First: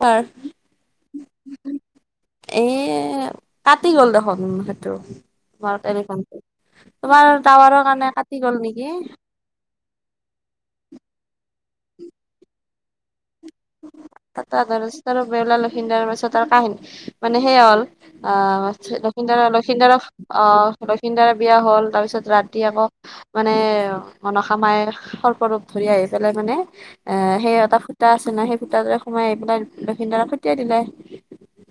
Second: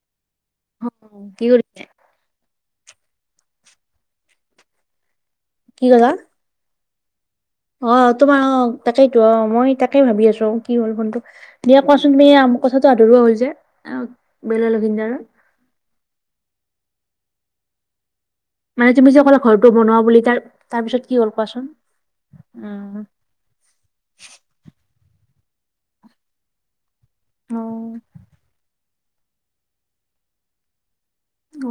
হয় অ কিউ এ কাটি গ'ল দেখোন সেইটো তোমাৰ কি তেনেুৱ ক'লা তোমাৰ টাৱাৰৰ অ কাৰণে কাটি তোমাৰ গ'ল অ নেকি তাকেইতো অ মই তাকেই ভাবি আছো কি হল ফোনটো দিয়ে কোৱাচোন মে আম কথাটো আধৰুৱা হৈল যে আহ ত বেলা আৰু লখিনদাৰৰ বেউলা লখিদাৰ পাছত আৰু কাহিনী মানে সেয়া হ'ল আহ মানে তুমি যে লক্ষিদাৰ ক'লা ঘৰটো বনোৱা লক্ষিণদাৰৰ বুলি তাৰ আহ তাৰপিছত কি হ'ল লক্ষিণদাৰৰ বিয়া কোৱাচোন হল তাৰপিছত ৰাতি আকৌ মানে মনসা মাই পৰ ধৰি আহি পেলাই মানে এ সেই এটা ফু উম তাৰে সোমাই আহি পেলাই লক্ষিণদাৰ খুটিয়াই দিলে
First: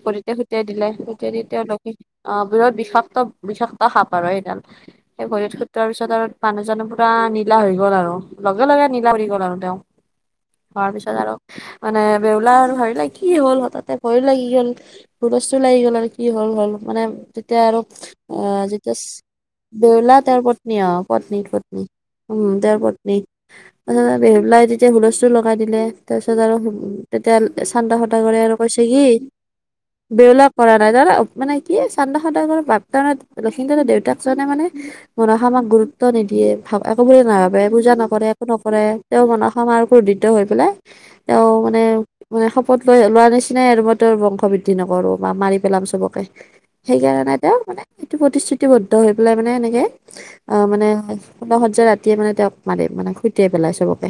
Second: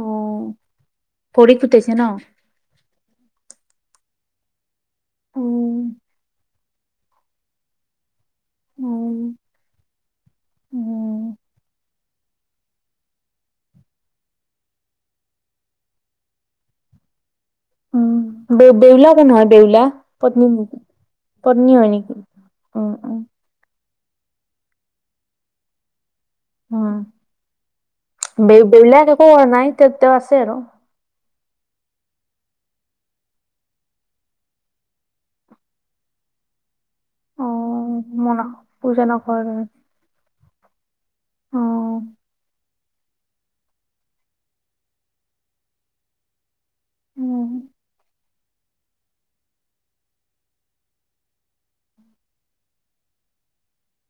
অ পতে খুটাই দিলে খুটাই দি ভৰিত তেওঁলোকে ফুটাইছে ন আহ বিৎ বিষাক বিষাক্ত সাপ আৰু সেইডাল সেই ভৰিত উম খুতোৱাৰ পিছত আৰু মানুহজ পুৰা নীলা হৈ গ'ল আৰু লগে লগে নিলা উম বুলি গ'ল আৰু তেওঁ তাৰ পিছত আৰু উম মানে বেউলা আৰু ভৰি লাগে কি হ'ল হতাতে ভয়ো লাগি গ'ল হুলস্থুল লাগি গ'ল আৰু কি হ'ল হ'ল মানে তেতিয়া আৰু অ উম বে যেতিয়া বেউলা কোন হয় বেউলা বউলা তেওঁৰ পত্নী নেকি? তাৰ পত্নী পত্নী হয় নেকি উম তেওঁৰ পত্নী তছ বেহুলাই তেতিয়া হুলস্থুল লগাই দিলে তাৰপিছত আৰু উম তেতিয়া চান্ড সদাগৰে আৰু বে কৈছে কি বেউলাক একো কৰা নাই তেওঁ তেওঁ আছে বেওলা আৰু কৰা নাই জান মানে কি চান্দা সদ বাপদ লক্ষ্মীদৰ দেউতাকজনে মানে মনশা মাক গুৰুত্ব নিদিয়ে ভ একো বুলি অ নাভাবে পূজা নকৰে মই একো নকৰে পূজা তেওঁ নকৰে মনশা মা কোধৃত হৈ পেলাই তেওঁ মানে মানে ক'ত লৈ লোৱাৰ নিচিনাই আৰু মই তেওঁৰ বংশ বৃদ্ধি নকৰো বা মাৰি পেলাম চবকে সেইকাৰণে তেওঁ মানে এইটো প্ৰতিশ্ৰুতিবদ্ধ হৈ পেলাই মানে এনেকে অ মানে ফুলশয্যা ৰাতিয়ে মানে তেওঁক মাৰ মানে খুটিয়াই পেলাই চবকে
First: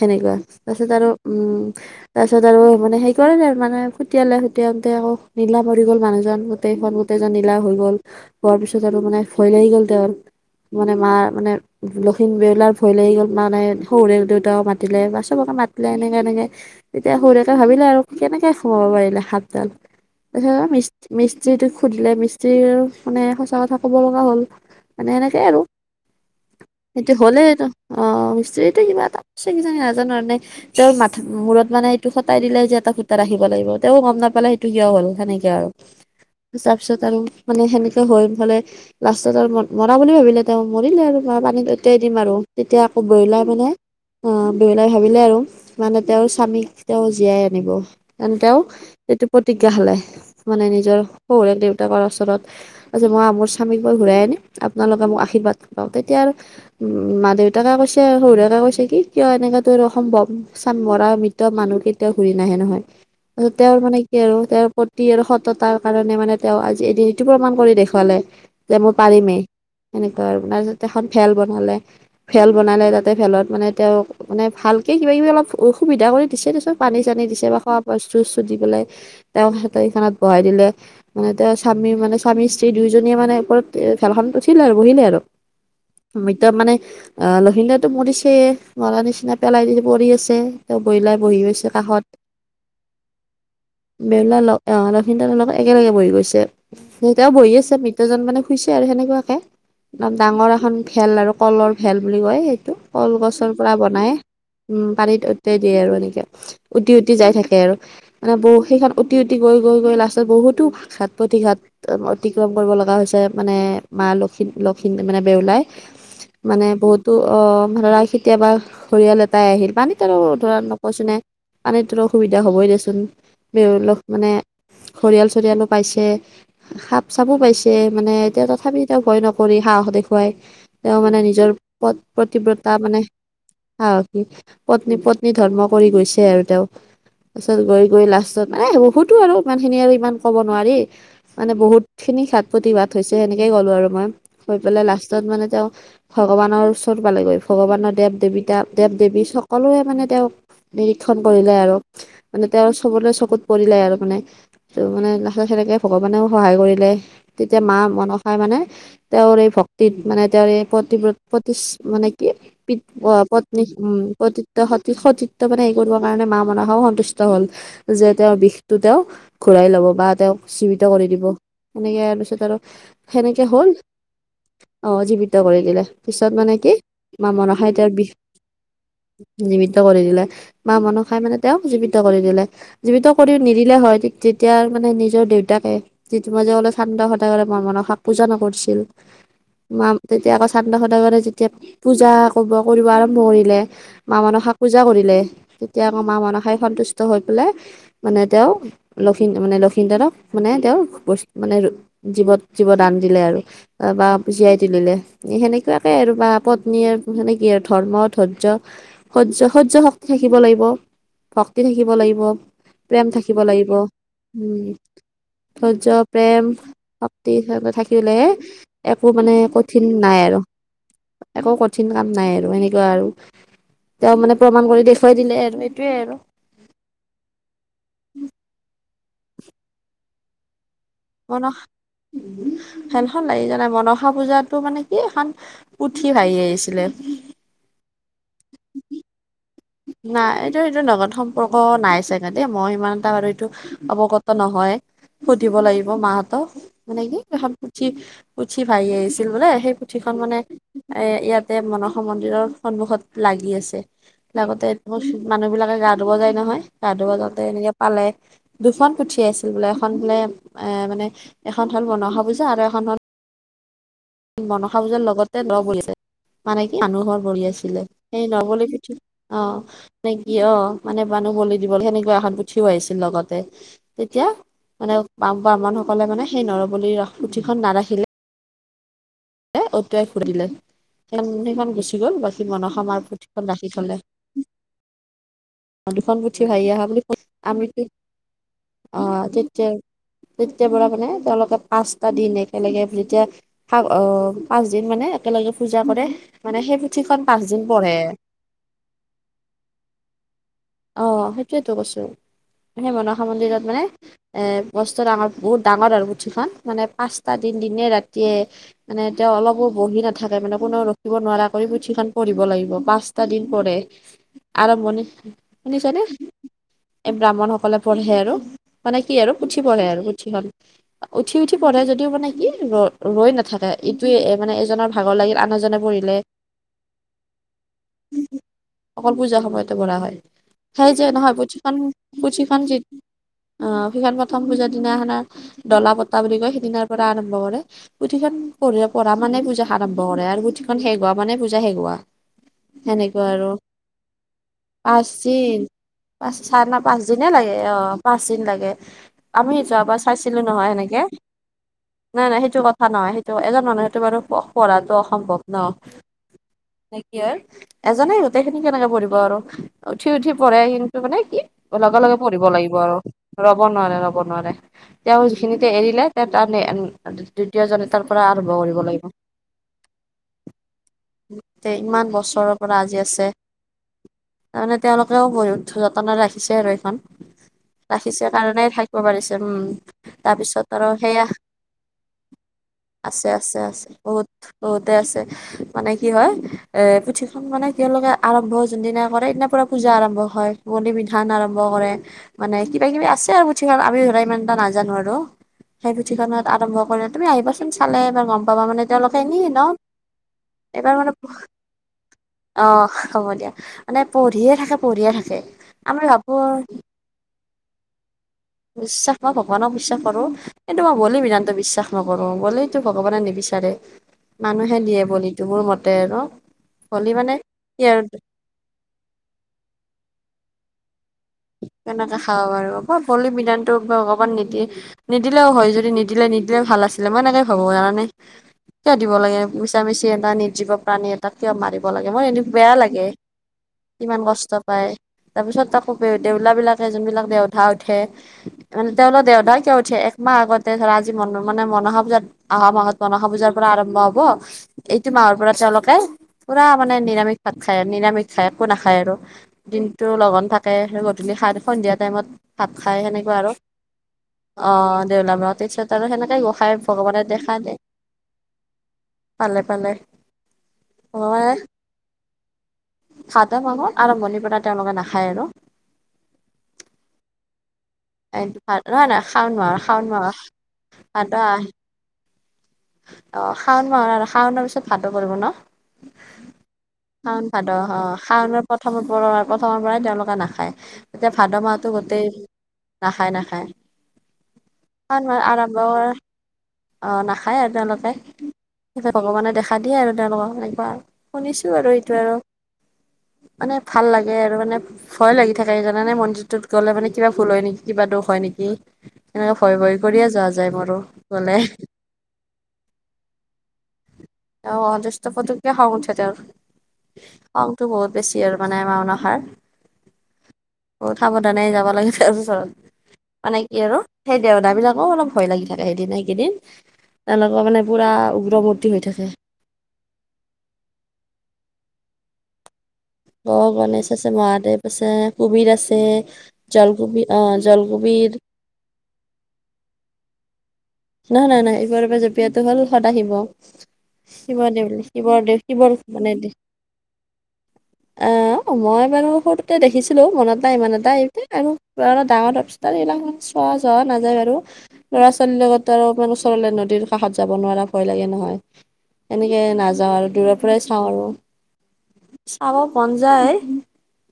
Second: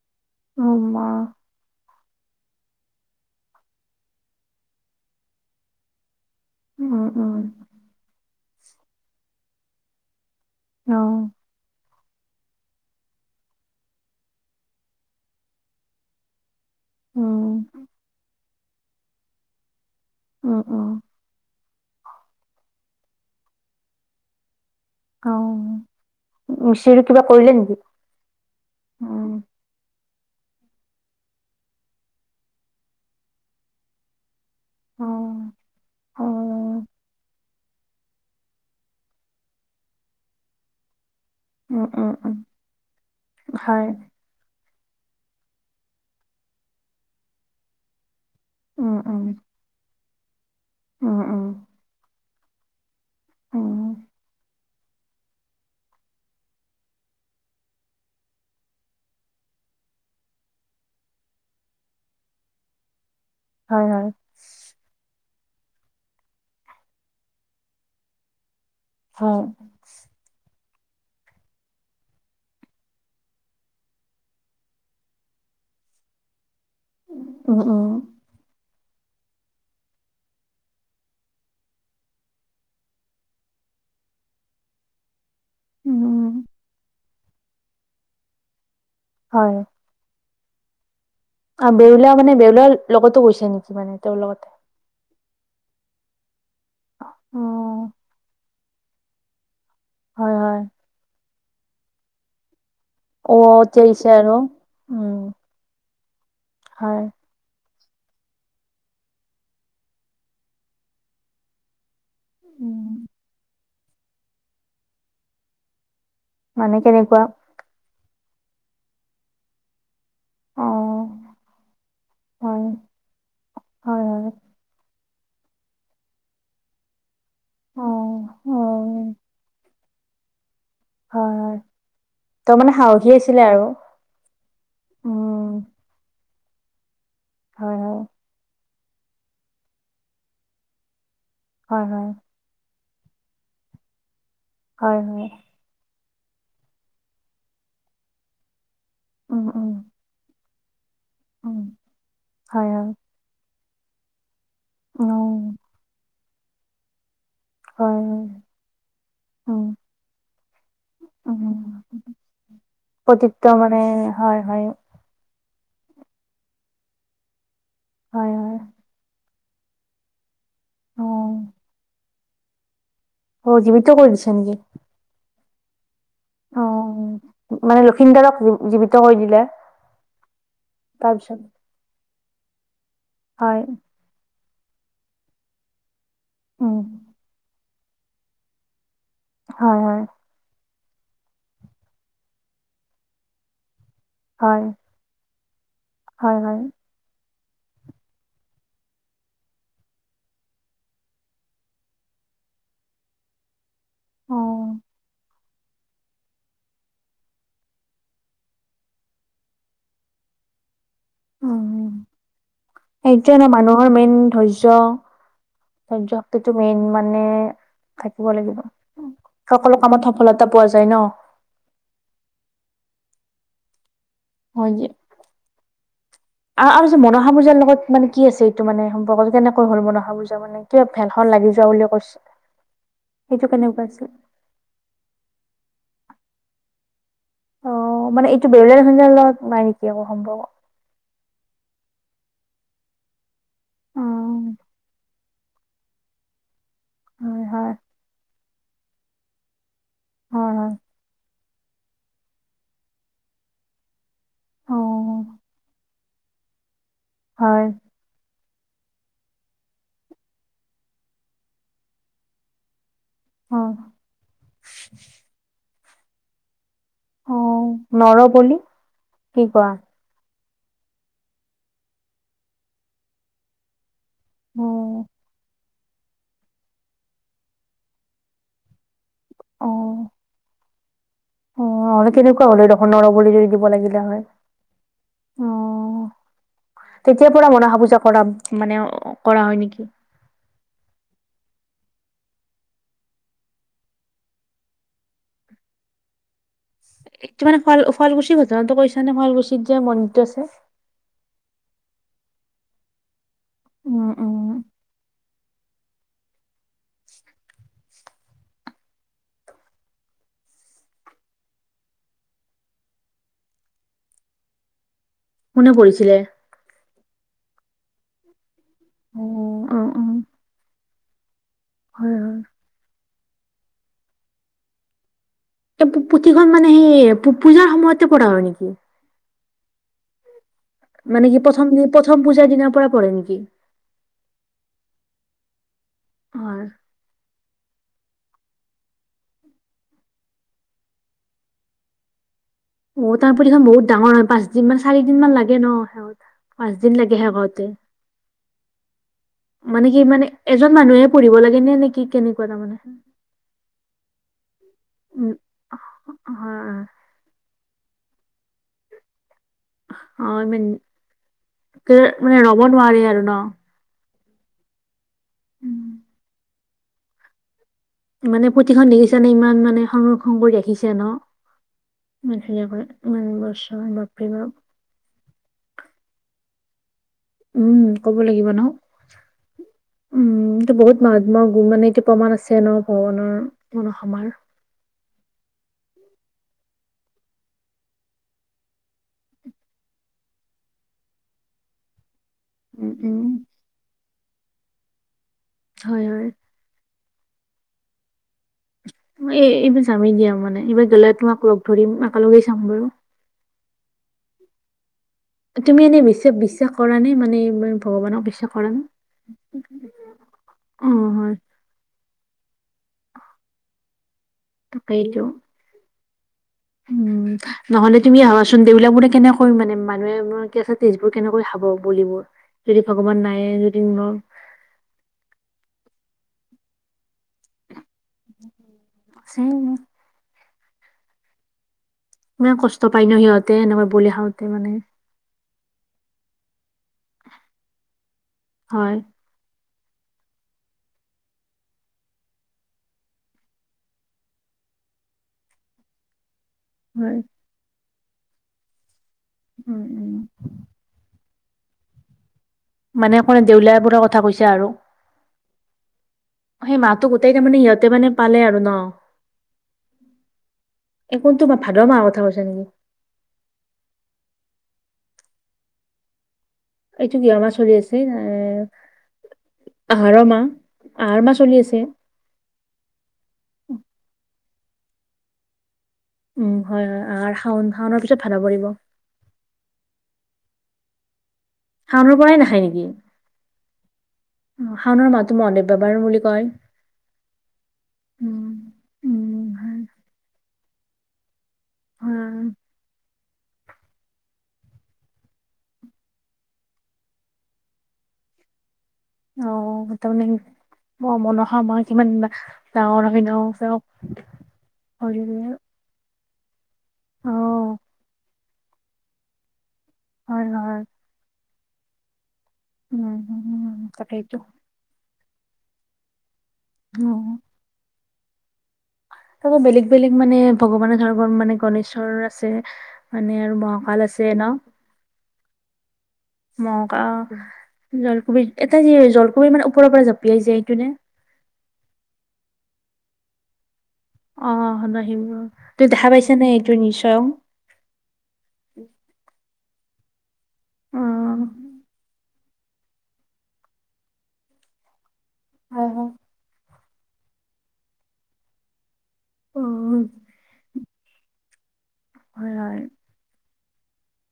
সেনেকুৱা তাৰ পিছত আৰু উম তাৰপিছত আৰু মানে হেৰি কৰিলে আৰু মানে ফুটিয়ালে খুটিয়াওঁতে আকৌ নীলা মৰি গ'ল মানুহজন গোটেইখন গোটেইজন নীলা হৈ গ'ল হোৱাৰ পিছত আৰু মানে ভয় লাগি গ'ল তেৰ মানে মা মানে লক্ষিম বেউলাৰ ভয় লাগি গ'ল মা মে সৰুৰে দেউতাকও মাতিলে বা চবকে নাতিলে এনেকে এনেকে তেতিয়া সৰুকে ভাবিলে আৰু কেনেকে সোমাব পাৰিলে সাপডাল ত মি মি্ত্ৰীটোক সুধিলে মিস্ত্ৰীৰ মানে সঁচা কথা কব লগা হ'ল মানে সেনেকে আৰু সটো হ'লেটো অ মিষ্ট্ৰিটো কিবা এটা চেঙি চঙি আ যেন মানে, তেওঁৰ মা মূৰত মানে এইটো সটাই দিলে যে এটা সূতাৰ আহিব লাগিব, তেওঁ গম নাপালে কিয় হ'ল সেনেকে আৰু তাৰ পিছত আৰু মানে সেনেকে হৰীণ ফালে লাষ্টত আৰু মৰা বুলি ভাবিলে তেওঁ মৰিলে আৰু বা পানীত উটিয়াই দিম আৰু তেতিয়া আকৌ বৈলাই মানে অ', বৈলাই ভাবিলে আৰু মানে তেওঁৰ স্বামীক তেওঁ জীয়াই আনিব। তেন তেওঁ এইটো প্ৰতিজ্ঞা হালায় মানে নিজৰ শহয়াল দেউতাকৰ ওচৰত আছে মই মোৰ স্বামীক মই ঘূই আনিম আপোনালোকে মোক আশীৰ্বাদ পাওঁ তেতিয়া আৰু মা দেউতাকে কৈছে সৰুৰোকে কৈছে কি কিয় এনেককা তোৰ অসম্ভৱ মৰা মৃত মানুহ কে কেতিয়া ঘূৰি নাহে নহয় তাৰছত তেওঁৰ মানে কি আৰু তেওঁৰ প্ৰতি আৰু সৎ ত' তাৰ কাৰণে মানে তেওঁ আজি এইদি এইটো প্ৰমাণ কৰি দেখালে। যে মই পাৰিমেই সেনেকুৱাই আৰু তাৰছ এখন ভেল বনালে ভেল বনালে তাতে ভেলত মানে তেওঁ মানে ভালকে কিবা কিবি অলপ অসুবিধা কৰি দিছে দেছোন, পানী চানী দিছে বা খুৱা বস্তু চস্তো দি পেলাই তেওঁ সিহঁতৰ সেইখনত বহাই দিলে, মানে তেওঁ স্বামী মানে স্বামী স্ত্ৰী দুয়োজনীয়ে মানে ওপৰত খেলখন উঠিলে আৰু বহিলে আৰু। মৃত মানে অ, লখিণতা মৰিছে মৰাৰ নিচিনা পেলাই হয় মৰি আছে তেওঁ বৈলাই বহি গৈছে আৰু কাষত বেউলা মানে বেউলাৰ লগতো গৈছে নেকি মানে তেওঁৰ বৈলা লগতে সিহঁতৰ লগত একেলগে বহি গৈছে যেতিয়াও অ বহি আছে মৃতজন মানে শুইছে আৰু সেনেকুৱাকে একদম হয় ডাঙৰ হয় এখন ভেল আৰু কলৰ ভেল বুলি কয় সেইটো অ কলগছৰ পৰা এতিয়া আহিছে বনাই আৰু উম, পানীত উতিয়াই দিয়ে আৰু এনেকে উটি হয় উটি যাই থাকে আৰু। মানে বহু সেইখন উটি-উঠি গৈ, গৈ, গৈ, লাষ্টত বহুতো ঘাট প্ৰতিঘাট অতিক্ৰম কৰিব লগা উম হৈছে মানে মা লক্ষ লক্ষিন মানে বেউলাই। মানে বহুতো অ, ধৰা কেতিয়াবা সৰিয়াল এটাই আহিল পান ধৰা অ নকৈচ নে পানীতৰ অসুবিধা হ'বই হয় দেচোন ধেউলক হয় হয় মানে খৰিয়াল চৰিয়ালো পাইছে সাপ চাবো পাইছে অ মানে এতি অ তথাপি তেওঁ ভয় নকৰি সাহ দেখুৱাই তেওঁ মানে হয় নিজৰ হয় প' তই প্ৰতিব্ৰতা মানে সাহসী আছিলে আৰু হাও কি পত্নী পত্নী উম ধৰ্ম কৰি গৈছে আৰু তেওঁ। তাৰ পিছত হয় হয় গৈ-গৈ লাষ্টত মানে বহুতো আৰু ইমান খিনি আৰু ইমান কব নোৱাৰি মানে বহুত হয় হয় খিনি ঘাত প্ৰতিবাত হৈছে সেনেকেই গ'লো আৰু মই গৈ পেলাই হয় লাষ্টত হয় মানে তেওঁ ভগৱানৰ ওচৰত পালেগৈ, ভগৱানৰ দেৱ দেৱীতা দেৱ দেৱী উম উম সকলোৰে মানে তেওঁ নিৰীক্ষণ কৰিলে উম আৰু মানে হয় তেওঁৰ হয় চবলৈ চকুত পৰিলে আৰু মানে। ত' মানে লাহে উম লাহে লকে ভগৱানেও সহায় কৰিলে। তেতিয়া মা হয় হয় মনসাই মানে তেওঁৰ এই উম ভক্তিত মানে তেওঁৰ এই প্ৰতিব প্ৰতি উম মানে কি? প্ৰতিত্ব পত্নী মানে উম, হয় হয় [unintelligible] মানে হেৰি কৰিব কাৰণে মা মনাসাও সন্তুষ্ট হল যে হয় তেওঁৰ হয় বিষটো তেওঁ ঘূৰাই ল'ব বা তেওঁক জীৱিত অ কৰি দিব এনেকে তাৰ পিছত আৰু সেনেকে অ হল জীৱিত কৰি দিছে নেকি অ, জীৱিত কৰি দিলে পিছত মানে অ কি মা মনা মানে তেওঁ বিষ, লক্ষিন্দৰক জীৱিত কৰি দিলে জীমিত কৰি দিলে মা মনসায়ে তাৰপিছত তেওঁক জীৱিত কৰি দিলে যিবিতো কৰি নিদিলে হয় ঠিক তেতিয়া মানে নিজৰ দেউতাকে যিতি মাযে হলে উম চান্দ সদায়লে মা মনসাক পূজা নকৰিছিল হয় মা হয় তেতিয়া আকৌ চান খুন্দা খুন্দা কৰে যেতিয়া পূজা কৰিব কৰিব আৰম্ভ কৰিলে, মা মানসাক হয় পূজা কৰিলে তেতিয়া আকৌ মা হয় মনসাই হয় সন্তুষ্ট হৈ মানে তেওঁ লক্ষিন মানে লক্ষিনতৰক মানে তেওঁ, মানে জৱত জীৱদান দিলে আৰু বা অ জীয়াই তুলিলে সেনেকুৱাকে আৰু বা পত্নীয়ে সেইখিনি কি আৰু ধৰ্ম ধৰ্য্য সহ্য সহ্য শক্তি থাকিব লাগিব। ভক্তি থাকিব উম লাগিব প্ৰেম সেইটোৱে থাকিব ন লাগিব মানুহৰ মেইন উম, ধৈৰ্য্য ধৈৰ্য ধৈৰ্য্য প্ৰেম শক্তিটো মেইন মানে শক্তি সে থাকিলে থাকিব একো মানে কঠিন নাই আৰু। টা পোৱা যায় ন একো কঠিন কাম নাই আৰু এনেকুৱা আৰু তেওঁ মানে প্ৰমাণ কৰি দেখুৱাই দিলে আৰু এইটোৱে আৰু আহ আৰু যে মনোসা পূজাৰ লগত মানে কি আছে এইটো মানে সম্পৰ্কতটো কেনেকৈ হ'ল মনসা পূজা মানে। কিবা ভেলখন লাগি নসা যোৱা বুলি কৈছে সেনখন লাগি সেইটো জানাই কেনেকুৱা আছিল বনসা পূজাতো মানে কি এখন পুঠি ভাহি আহিছিলে। অ', মানে এইটো বেৰলীয়া [unintelligible] লগত নাই নেকি? আকৌ নাই সম্পৰ্ক এইটো এইটো নগদ সম্পৰ্ক নাই চাগে দেই মই সিমান এটা বাৰু অ অৱগত নহয় সুধিব লাগিব মা হতক মানে হয় হয় কি [unintelligible] পুঠি ভাহি আহিছিল বোলে, সেই পুথিখনন মানে হয় হয় এ ইয়াত মনসা মন্দিৰৰ সন্মুখত লাগি আছে লগতে অ মানুহ বিলাকে গা গা ধুব যায় নহয়, গা ধুব যাওঁতে হয় এনেকে পালে। দুখন পুঠি আছিল বোলে, এখন বোলে এ মানে এখন হ'ল মনসা পূজা আৰু এখন হ'ল অ' মনসা পূজাৰ লগতে ন বছে মানে কি মানুহৰ অ বলি আছিলে সেই নৰবলি কি অ কোৱা নাই ক অ মানে বানুহ বলি দিবল সেনেকুৱা এখন পুঠিও আহিছিল লগতে তেতিয়া অ মানে বাম ব্ৰাহ্মণসকলে মানে সেই নৰবনিৰ ৰস পুঠিখন নাৰাখিলে অ অটোৱাই ফুৰিলে। অ' আৰু কেনেকুৱা হ'লদেখ মাৰ নৰবলি বুলি পুথিখন যদি দিব ৰাখি থলে লাগিলে হয়। অ' দুখন পুথি ভাহি অহা বুলি তেতিয়াৰ পৰা মনসা আমিতো পূজা কৰা মানে কৰা হয় নেকি? তেতিয় পৰা মানে তেওঁলোকে পাচ টা দিন একেলগে যেতিয়া আহ পাঁচ দিন মানে একেলগে পূজা কৰে। মানে সেই পুথিখন এইটো মানে পাঁচদিন পঢ়ে শুৱালকুছিৰ ঘটনাটো কৈছা নে শুৱালকুছিত যে মন্দিৰটো আছে। অ' সেইটোয়েতো কৈছো সেই মনসা মন্দিৰত মানে উম এ উম বস্ত ডাঙৰ বহুত ডাঙৰ আৰু পুঠিখন মানে পাঁচটা দিন দিনে ৰাতিয়ে মানে তেওঁ অলপবোৰ বহি নাথাকে মানে। ৰখিব নোৱাৰা কৰি পুথিখন পঢ়িব লাগিব পাঁচটা দিন পঢ়ে। আৰম্ভণি মনে শুনিছানে পৰিছিলে এই ব্ৰাহ্মণসকলে পঢ়ে আৰু। মানে কি আৰু উম পুচি অ পঢ়ে অ আৰু পুচি হ'ল উঠি উঠি পঢ়ে যদিও হয় মানে, হয়। কি ৰ ৰৈ নাথাকে ইটোৱে মানে এজনৰ ভাগৰ লাগি। প্ৰতিখন মানে সেই পূজাৰ সময়তে পৰা হয় নেকি। অকল পূজাৰ সময়তে পঢ়া হয়। সেই যে মানে নহয় কি প্ৰথম পুথিখন প্ৰথম পূজাৰ পুথিখন দিনাৰ যি পৰা পঢ়ে নেকি? সিখন প্ৰথম পূজাৰ দিনাখনা ডলা পতটা বুলি কয় হয় সেইদিনাৰ পৰা আৰম্ভ কৰে। পুথিখন পঢ় পঢ়া মানে পূজা আৰম্ভ কৰে আৰু পুথিখন শেগোৱা মানে পূজা শেগোৱা অ' তাৰ পুঠিখন বহুত ডাঙৰ হয়, পাঁচ দিন মান চাৰি দিন মান লাগে ন শেষত? পাচ পাঁচ না দিন পাচ দিনে শেষ লাগে হওঁতে অ' পাচ দিন লাগে আমি মানে যোৱাবাৰ কি মানে চাইছিলো ন নহয় এজন সেনেকে মানুহে পঢ়িব লাগে নে নে কি নাই নাই কেনেকুৱা সেইটো তাৰমানে? কথা নহয় সেইটো এজন মানুহ সেইটো বাৰু পঢ়াটো উম অসম্ভৱ। ন হয়। নে কি হয় এজনে গোটেই খিনি কেনেকে পঢ়িব আৰু উঠি উঠি হয় অ পঢ়ে ইমান কিন্তু মানে কি লগে লগে মানে পঢ়িব ৰ'ব লাগিব আৰু নোৱাৰি ন? ৰ'ব নোৱাৰে ৰব। নোৱাৰে তেওঁ যিখিনিতে উম, এৰিলে তাৰ দ্বিতীয়জনে তাৰ পৰা মানে আৰম্ভ কৰিব পুঠিখন লাগিব দেখিছ নে ইমান মানে সংৰক্ষণ কৰি ৰাখিছে ন। তে ইমান বছৰৰ উ বৰছৰ বাপৰি তাৰমানানে তেওঁলোকেও বহুত যতনে ৰাখিছে আৰু এইখন। উম ক'ব ৰাখিছে লাগিব কাৰণে ন থাকিব পাৰিছে উম। উম তাৰপিছত এইটো আৰু বহুত সেইয়া মহাত্মা গুণ মানে এইটো প্ৰমাণ আছে ন আছে ভগৱানৰ আছে আছে মনসমাৰ বহুত। বহুতে আছে মানে কি হয় এ পুথিখন মানে তেওঁলোকে আৰম্ভ যোনদিনা ধৰে হেইদিনা পৰা পূজা আৰম্ভ হয় বলি বিধান আৰম্ভ কৰে। মানে কিবা উম কিবি আছে উম আৰু পুথিখন আমি ধৰা ইমান এটা নাজানো আৰু সেই হয় হয় পুথিখনত আৰম্ভ কৰি তুমি আহিবাচোন চালে এবাৰ গম বাবা মানে তেওঁলোকে এনে এই ন' এইবাৰ যামেই দিয়া মানে এইবাৰ গ'লে মানে তোমাক লগ ধৰিম একেলগে চাম বাৰু অ', হ'ব দিয়া। মানে পঢ়িয়ে থাকে পঢ়িয়ে থাকে। তুমি এনে আমি ভাবো বিশ্বাস বিশ্বাস কৰা নে মানে ইমান ভগৱানক বিশ্বাস কৰা নে বিশ্বাস, মই ভগৱানক বিশ্বাস কৰোঁ। এইটো অ মই বলি হয় বিধান বিশ্বাস নকৰো বলিটো ভগৱানে নিবিচাৰে মানুহে দিয়ে তাকেইতো বলিতো মোৰ মতে আৰু। ভলি উম, মানে কি নহ'লে আৰু তুমি আহাচোন দেউলা মোৰে কেনেক কৰিম মান মানুহে ম কি আছে তেজ কেনেকে খাওঁ বাৰু অকল ভগৱান বলি নায়ে বিধানটো যদি ন অকণমান নিদ নিদিলেও হয় যদি নিদ দিলে নিদিলে ভাল আছিলে মই এনেকে ভাবো কাৰণে কিয় দিব লাগে আছে মিছা মিছি এটা নিদ জীৱ প্ৰাণী এটাক কিয় মাৰিব। দিব লাগে, মই এইটো ইমান বেয়া কষ্ট লাগে পায় ন সিহঁতে এনেকৈ বলি ইমান খাওঁতে কষ্ট মানে পাই তাৰপিছত তাকো দেউলা বিলাকে যোনবিলাক দেউধা উঠে মানে হয়। তেওঁলোক দেউধা কিয় একমাহ আগতে ধৰা আজি মন মানে মনসা পূজাত অহা মাহত মনসা পূজাৰ পৰা আৰম্ভ হব। এইটো মাহৰ পৰা তেওঁলোকে পুৰা মানে হয়, নিৰামিষ ভাত খায় নিৰামিষ খাই একো নাখায় আৰু উম, দিনটো উম। লগন থাকে গধূলি খাত সন্ধিয়া টাইমত ভাত খাই মানে সেনেকুৱা অকল আৰু দেউলীয়াবোৰৰ কথা কৈছা আৰু অ, দেউলা ম' তাৰছত আৰু সেনেকে গোঁসাই ভগৱানে দেখ মানে সিহঁতে মানে পালে আৰু ন? পালে পালে। অ', এই কোনটো মাহ [unintelligible] ভাদ মাহৰ কথা কৈছা নেকি? আৰম্ভণিৰ পৰা তেওঁলোকে নাখাই। এইটো কিহৰ মাহ চলি আছে? নহয় নহয় শাওণ এ মাহৰ শাওণ আহাৰ মাহৰ মাহ, আহাৰ ভাদ মাহ আহ চলি আছে। অ' শাওন মাহ আৰু শাওনৰ পিছত ভাতো পৰিব ন? উম, হয়, হয় আহাৰ শাওন ভাদৰ শাওনৰ অ, পিছত ভাদ পৰিব। শাওনৰ প্ৰথম পৰা প্ৰথমৰ পৰাই তেওঁলোকে নাখায়। এতিয়া ভাদ মাহতো শাওনৰ গোতেই পৰাই নাখায় নেকি? নাখায় নাখায়। শাওনৰ অ', মাহটো ন' মহাদেৱ আৰাম্ভ বাবাৰ বুলি কয়। অ', নাখা খায় আৰু তেওঁলোক, উম, ভগৱানে উম, দেখা দিয়ে আৰু তেওঁলোকক এনেকুৱা আৰু। শুনিছো আৰু এইটো আৰু। উম, মানে ভাল লাগে আৰু মানে ভয় লাগি থাকে সকাৰনে মন্দিৰটোত গ'লে মানে কিবা ভুল হয় নেকি কিবা দখ হয় নেকি। এনেকে ভয় অ', ভয় তাৰমানে কৰিয়ে যোৱা যায় মোৰো গলে। গাঁৱৰ ফিনেও আছে ন। অ', অদষ্ট শৰীৰে পুতোককে খং উঠে তেওঁৰ। অ', খংটো বহুত বেছি আৰু মানে [unintelligible] হয়, হয়, যেনে যাব লাগে তাৰপিছত, উম, উম, মানে উম, কি আৰু তাকেইতো সেই দেউধা বিলাকো অলপ ভয় লাগি থাকে সেইদিন সেইকিদিন, তেওঁলোকৰ মানে পুৰা উগ্ৰমৰ্তী হৈ থাকে। তাৰ পৰা বেলেগ বেলেগ মানে ভগৱানে ধৰৰ মানে গনেশৰ আছে। মানে আৰু অ', মহাকাল গনেশ আছে ন' মহাদেৱ আছে কুবিৰ আছে জলকুবি অ', জলকবি জলকবিৰ এটা যি জলকবি মানে ওপৰ পৰা জপিয়াই যে সেইটো নে? নাই-নাই-নাই ওপৰৰ পৰা জপিয়টো হ'ল সতা হিব শিৱদেউ অ', শিৱৰ সেইবোৰ দেউ তুমি শিৱৰ দেখা মানে পাইছা নে দি এইটো নিশ্চয় অ', আ, মই বাৰু সৰুতে দেখিছিলোঁ মনত নাই ইমান এইটোৱে আৰু ডাঙৰ তৰপিছত এইবিলাক চোৱা চোৱা নাযায় বাৰু ল'ৰা ছোৱালীৰ লগত হয়, হয়। আকাষত যাব নোৱাৰা ভয় লাগে নহয় এনেকে অ', নাযাওঁ আৰু দূৰৰ পৰাই চাওঁ আৰু। হয়, হয়, চাব মন যায়।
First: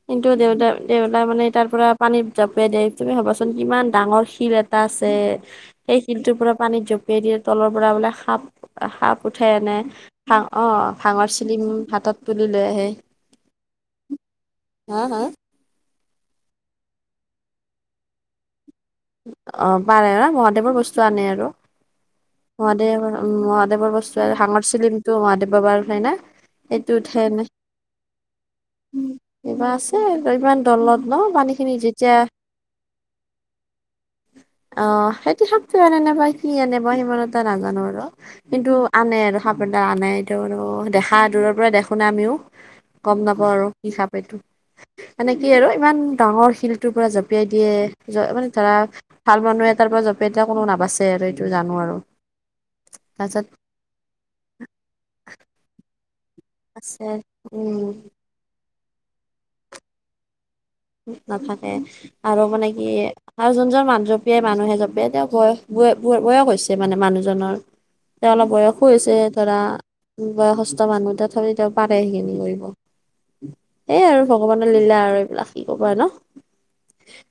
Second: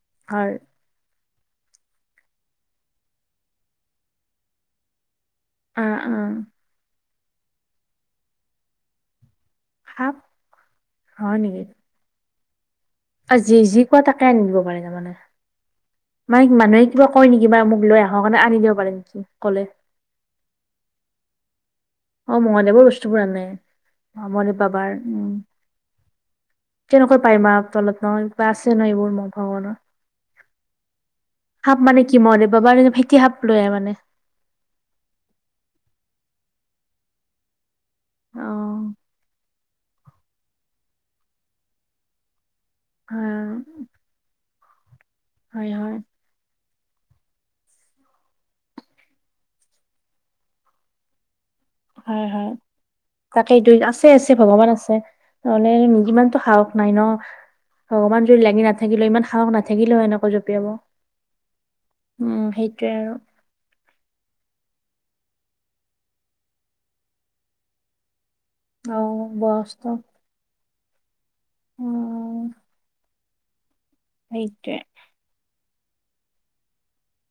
কিন্তু হয়, দেউতা দে তাৰ মানে তাৰ পৰা পানীত জপিয়াই দিয়ে, তুমি ভাবাচোন কিমান ডাঙৰ শিৰ এটা আছে। অ', এই কিন্তু অ', জপিয়াই দিয়ে তলৰ পৰা বোলে সাপ সাপ উঠে আনে সাপ ভাং অ', ভাঙৰ চিলিম হাতত তুলি লৈ আহে। আজি যি কোৱা তাকে আনি দিব পাৰে হা তাৰমানে হা [unintelligible] মানুহে কিবা কৈ নেকি বা মোক লৈ আহক বা আনি দিয়ক। অ', পাৰে ন' মহাদেৱৰ বস্তু আনে আৰু। অ', মহাদেৱৰ মহাদেৱ বস্তুবোৰ উম, আনে মহাদেৱৰ বস্তু মানে হাঙৰ বাবাৰ চিলিমটো উম, মহাদেৱ বাবাৰ হয় না সেইটো কেনেকৈ উঠাই পাই আনে মা তলত ন' বা ন এইবোৰ মোৰ কিবা ভগৱানৰ, আছে আৰু ইমান দলত ন পানী খিনি সাপ মানে যেতিয়া কি মহাদেৱ বাবায়ে ভেতি সাপ লৈ আ মানে। অ', সেইটো থাকতোৱ শক্তি এনে নাপাই। কি আনে মই সিমান এটা নাজানো আৰু অ কিন্তু আনে আৰু। সাপ এতা আনে ইতো আৰু দেখা দূৰৰ পৰা দেখু ন আমিও গম নাপাওঁ। হব আৰু হিচাপ এটো এনেকে আৰু হয় ইমান হয় ডাঙৰ শিল টো পৰা জঁপিয়াই দিয়ে, মানে ধৰা ভাল মানুহে এটাৰ পৰা জপিয়াই দিয়া কোনো নাবাচে আৰু। এইটো জানো আৰু হয়, হয়, তাৰপিছত তাকে দুই আছে আছে ভগৱান আছে নহলে ইমানতটো সাহস নাই আছে ন' উম ভগৱান যদি লাগি নাথাকিলে হয়, ইমান সাহস নাথাকিলে হয় এনেকা নাথাকে আৰু মানে কি আৰু যোনজন মান জপিয়াই মানুহে জপিয়ে তেওঁ বয়স বয় বয়স হৈছে মানে মানুহজনৰ। তেওঁ অলপ বয়সো অ হৈছে ধৰা, বয়সটো বয়সস্থ মানুহ তাত খালি তেওঁ পাৰে, সেইখিনি উম কৰিব সেই আৰু ভগৱানৰ সেইটোৱে লীলা আৰু এইবিলাক। কি ক'ব ন'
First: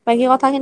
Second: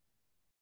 বাকী কথাখিনি